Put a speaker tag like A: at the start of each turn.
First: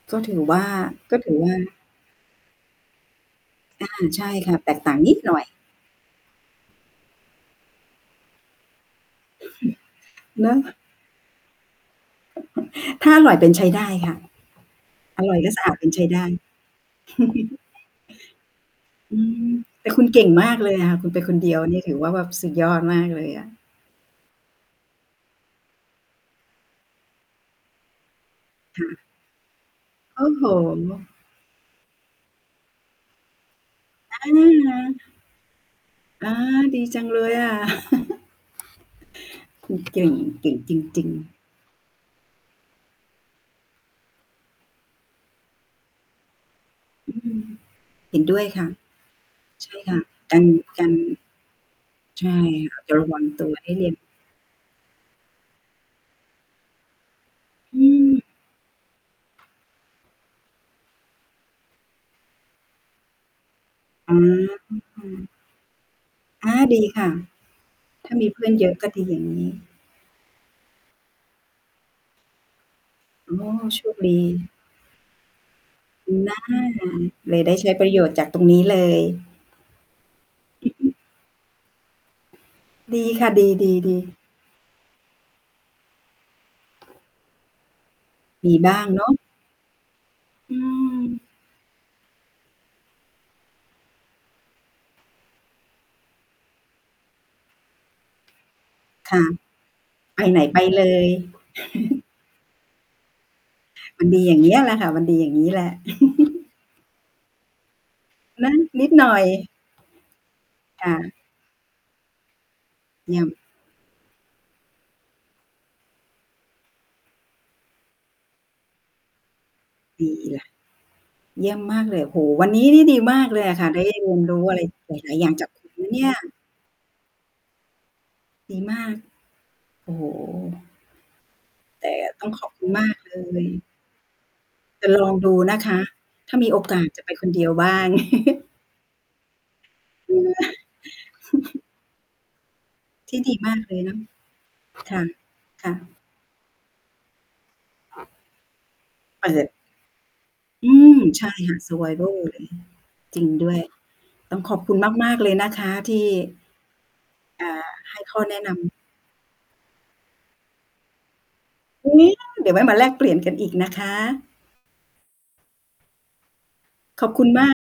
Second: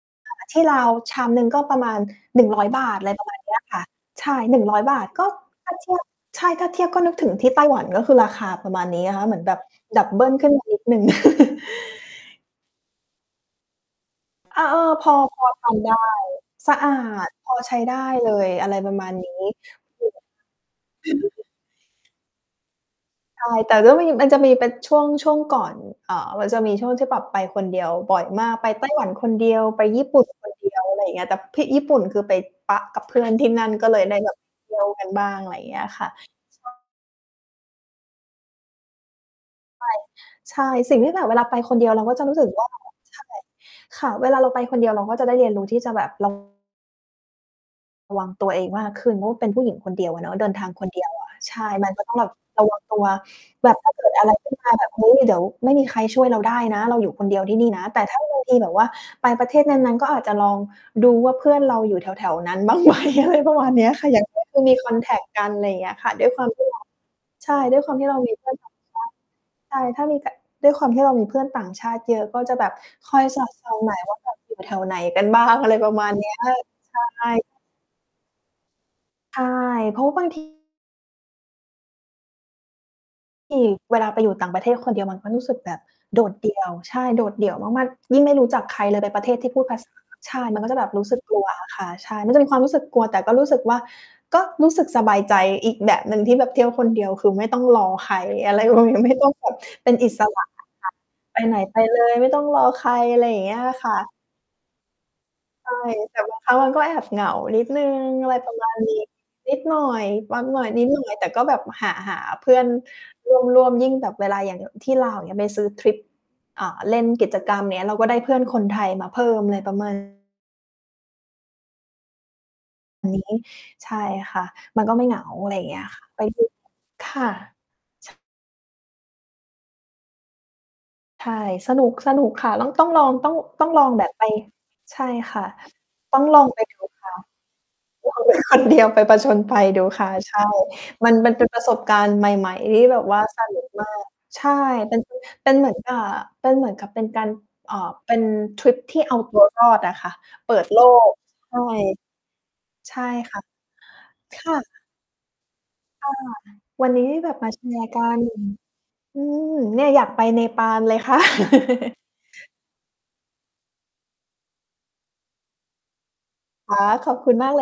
A: ก็ถ
B: อ่า
A: ือว
B: ท
A: ่
B: ี่
A: า
B: ลาว
A: ก
B: ช
A: ็
B: า
A: ถ
B: ม
A: ือ
B: หนึ่
A: ว
B: ง
A: ่า
B: ก็ประมาณ 100 อะไร ประมาณเนี้ยค่ะ
A: อา ใช
B: ใช
A: ่
B: ่
A: ค่ะ แตกต่า
B: บ
A: ง
B: าท
A: นิด
B: ก็
A: หน่อย
B: ถ้าเทียบ ใช่ ถ้าเทียบก็นึกถึงที่ไต้หวัน ก็คือราคาประมาณนี้นะคะ เหมือนแบบดับเบิลข
A: เน
B: ึ้น
A: าะ
B: มา นิด หนึ่ง
A: ถ้าอร่อยเป็นใช้ได้ค่ะ
B: อ่า เออ พอ
A: อร่อ
B: พ
A: ยแล
B: อ
A: ะส
B: ท
A: ะอ
B: า
A: าด
B: น
A: เป็
B: ไ
A: น
B: ด้
A: ใช้ได้
B: สะอาด พอใช้ได้เลย อะไรประมา
A: อ
B: ณ
A: ื
B: นี้
A: ม แต่ค
B: ค
A: ุ
B: ื
A: ณ
B: อแ
A: เ
B: บ
A: ก่
B: บ
A: งมากเลยอะค่ะ คุณไปคนเดียวนี่ถือว่าสุดยอดมากเลยอ
B: ใช่
A: ะ
B: แต่ก็มี มันจะมีเป็นช่วง ช่วงก่อน อ่า มันจะมีช่วงที่แบบไปคนเดียวบ่อยมาก ไป
A: ค
B: ไต
A: ่
B: ้
A: ะ
B: หวันคนเดียว ไปญี่ ป
A: โ
B: ุ
A: อ
B: ่น
A: ้โฮ
B: คนเดียว อะไรอย่างเงี้ย แต่พิ ญี่ปุ่น คือไปป๊ะกับเพื่อนที่นั่นก็เลยไ
A: อ
B: ด้
A: ะ
B: แบบเท
A: ฮ
B: ี่ยว
A: ะ
B: กันบ้าง อะไรอย่างเงี้ยค่ะ
A: อา ดีจังเลยอะ คุณเก่ง เก่
B: ใช
A: ง
B: ่
A: จ
B: ใช่ ใช่ สิ่ง
A: ริ
B: ท
A: ง
B: ี่แบบเ
A: ๆ
B: วลาไปคนเดียว เราก็จะรู้สึก ว่า ใช่ ค่ะ เวลาเราไปคนเดียว เราก็จะได้เรียนรู้ที่จะแบบ ระ
A: อืม เห็
B: ว
A: น
B: ัง
A: ด้ว
B: ต
A: ย
B: ัวเ
A: ค
B: อ
A: ่ะ
B: งมากขึ้น เพราะว่าเป็นผู้
A: ใ
B: ห
A: ช
B: ญิ
A: ่
B: งค
A: ค
B: น
A: ่
B: เ
A: ะ
B: ดียวอะเนา
A: ก
B: ะ
A: า
B: เ
A: ร
B: ดินทาง
A: ก
B: ค
A: า
B: น
A: ร
B: เดียวอะ ใช่ มันก็ต้อง
A: ใ
B: แ
A: ช
B: บบ
A: ่
B: ระว
A: อ
B: ั
A: า
B: ง
A: จจ
B: ต
A: ะ
B: ั
A: ร
B: ว
A: ะวังตัวใ
B: แ
A: ห
B: บ
A: ้
B: บ
A: เร
B: ถ
A: ี
B: ้
A: ย
B: า
A: น
B: เกิดอะไรขึ้นมาแบบ เฮ้ย เดี๋ยวไม่มีใครช่วยเราได้นะ เราอยู่คนเดียวที่นี่
A: อ
B: นะ
A: ื
B: แต่ถ้า
A: ม
B: บางที แบบว่าไปประเทศนั้น ๆ ก็อาจจะลองดูว่าเพื่อนเราอยู่แถว ๆ นั้น บ้างไหม? ประมาณเนี้ยค่ะ
A: อ
B: อย่าง เพื่อนควร มี
A: า
B: คอนแท็กต์กัน ไรอย่างเงี้ยค่ะ ด้วยควา
A: อ
B: ม
A: า
B: ที่เร
A: ด
B: า
A: ีค่ะ
B: ใช่ ด้วยความที
A: ถ
B: ่
A: ้
B: เร
A: า
B: า
A: มี
B: มี
A: เพ
B: เ
A: ื
B: พ
A: ่
B: ื
A: อ
B: ่อ
A: น
B: น
A: เ
B: ช
A: ย
B: า
A: อ
B: ว
A: ะ
B: ต่
A: ก
B: า
A: ็
B: งช
A: ด
B: า
A: ี
B: ติ
A: อย่างงี้
B: ใช่ ถ้ามี ก ด้วยความที่เรามีเพื่อนต่างชาติเยอะ ก็จะแบบคอย
A: อ๋อ
B: สอด ส่อ
A: โ
B: ง
A: ช
B: หน่
A: ค
B: อย
A: ด
B: ว่า
A: ี
B: แบบ อยู่แถวไหนกัน บ้าง อะไรประมา
A: อ
B: ณ
A: ือ
B: เนี
A: น
B: ้
A: ่
B: ย
A: า
B: ใช่
A: เลยได้ใช้ประโยชน์จากตรงนี้เลย
B: ใช่ เพราะบาง ที
A: อือฮึ ดีค่ะ ด
B: ที่
A: ี
B: เวล
A: ๆ
B: า
A: ๆ
B: ไปอยู่ต่างประเทศคนเดียวมันก็รู้สึกแบบโดดเดี่ยว ใช่ โดดเดี่ยวมาก ๆ ยิ่งไม่รู้
A: มี
B: จัก
A: บ
B: ใ
A: ้
B: ค
A: า
B: ร
A: ง
B: เล
A: เ
B: ย
A: น
B: ไป
A: าะ
B: ประเทศที่พูด ภาษา ใช่
A: อ
B: ม
A: ิ
B: ันก็จะแบบรู้สึก
A: ม
B: กลัวอะ ค่ะ ใช่ มันจะมีความรู้สึกกลัว แต่ก็รู้สึกว่า ก็รู้สึกสบายใจอีกแบบหนึ่งที่แบบเที่ยวคนเดียว คือไม่ต้องรอใคร อะไร ประมาณ ไม
A: ค
B: ่
A: ่ะ
B: ต้องแบบ เป็นอิ
A: ไป
B: ส
A: ไ
B: ร
A: หน
B: ะ
A: ไป
B: อะ
A: เล
B: ค่ะ
A: ย
B: ไปไหนไปเลยไม่ต้องรอใคร อะไรอย่างเงี้ยอะค่
A: มัน
B: ะ
A: ดีอย่างเงี้ยแหละค่ะ มันดีอย่างนี้แหล
B: ใช
A: ะ
B: ่ แต่บางครั้ง เราก็แอบเหงานิดหนึ่ง อะไร
A: น
B: ป
A: ะ
B: ระมาณ
A: นิด
B: นี้
A: หน่อย
B: นิดหน่อย หวาด ๆ นิ
A: ค
B: ด
A: ่
B: หน่อ
A: ะ
B: ย แต่ก็แบบหา หาเพื่อน
A: เยี่ย
B: ร
A: ม
B: ่วม ร่วม ยิ่งแบบเวลาอย่าง อ ที่ลาวอย่างเงี้ย ไปซื้อทริป อ่า เล่นกิจกรรม อย่างเงี้ย เราก็ได้เพื่อนคนไทยมาเพิ่ม อะไร ประมาณ
A: ดีล่ะ เยี่ยมมากเลย โอ้โฮ วันนี้นี่ดีม
B: นี้
A: ากเลยอะค่ะ ได้
B: ใช่
A: ร่วม เรียนร
B: ค
A: ู
B: ่ะ
A: ้อะไร
B: มันก
A: ห
B: ็ไม่
A: ล
B: เห
A: าย
B: ง
A: ๆ อ
B: า
A: ย่างจ
B: อะ
A: าก
B: ไรอ
A: ค
B: ย่
A: ุ
B: าง
A: ณ
B: เงี้
A: น
B: ย
A: ะเ
B: ค
A: น
B: ่ะ
A: ี่ย
B: ไป ทริป ค่ะ ช
A: ดีมาก โอ้โฮ
B: ใช่ สนุ
A: แต
B: ก
A: ่
B: สน
A: ต
B: ุ
A: ้อ
B: ก
A: งข
B: ค
A: อ
B: ่ะ
A: บค
B: ล่
A: ุ
B: อ
A: ณ
B: ง
A: ม
B: ต้อง
A: าก
B: ลอ
A: เ
B: ง ต้อง
A: ล
B: ต
A: ย
B: ้องลองแบบไป
A: จะ
B: ใช
A: ล
B: ่
A: องด
B: ค
A: ู
B: ่ะ
A: นะคะ
B: ต้อง
A: ถ้
B: ล
A: า
B: อ
A: ม
B: ง
A: ีโ
B: ไ
A: อ
B: ปด
A: ก
B: ู
A: าสจะ
B: ค
A: ไป
B: ่ะ
A: คนเดียวบ้าง
B: ลองไป คนเดียว ไปผจญภัยดูค่ะ
A: อือ
B: ใช่ มัน มัน เป็น ประสบการณ์ใหม่ ๆ ที่แบบ
A: ท
B: ว
A: ี
B: ่
A: ่
B: า
A: ดี
B: ส
A: มา
B: นุ
A: ก
B: ก
A: เลย
B: มา
A: เนาะ
B: ก ใช่ เ
A: ค
B: ป็น
A: ่ะ
B: พ เ
A: ค
B: หม
A: ่
B: ือนก
A: ะ
B: ะ เป็นเหมือนกับเป็นการ เอ่อ เป็นทริปที่เอา
A: เป
B: ตั
A: ิ
B: ว
A: ด
B: รอด อะค่ะ เปิด
A: อื
B: โล
A: ม
B: ก
A: ใช่ค
B: ใ
A: ่
B: ช
A: ะ
B: ่
A: survivor อะไรเงี้ย
B: ใช่
A: จริง
B: ค่ะ
A: ด้วย ต้
B: ค
A: องข
B: ่
A: อบ
B: ะ
A: คุณมาก ๆ เลยนะคะ ที
B: ค
A: ่
B: ่ะ วันนี้ได้แบบ
A: อ่
B: ม
A: า
B: า แชร์
A: ให
B: ก
A: ้
B: ั
A: ข้
B: น
A: อแนะนำ
B: อืม เนี่ย อยากไปเนปาลเลยค่ะ
A: อุ๊ย ได้ เดี๋ยวไว้มาแลกเปลี่ยนกันอีกนะคะ
B: ค่ะ
A: ขอ
B: ข
A: บ
B: อบ
A: คุ
B: ค
A: ณ
B: ุณ
A: ม
B: ม
A: า
B: า
A: ก
B: กเลย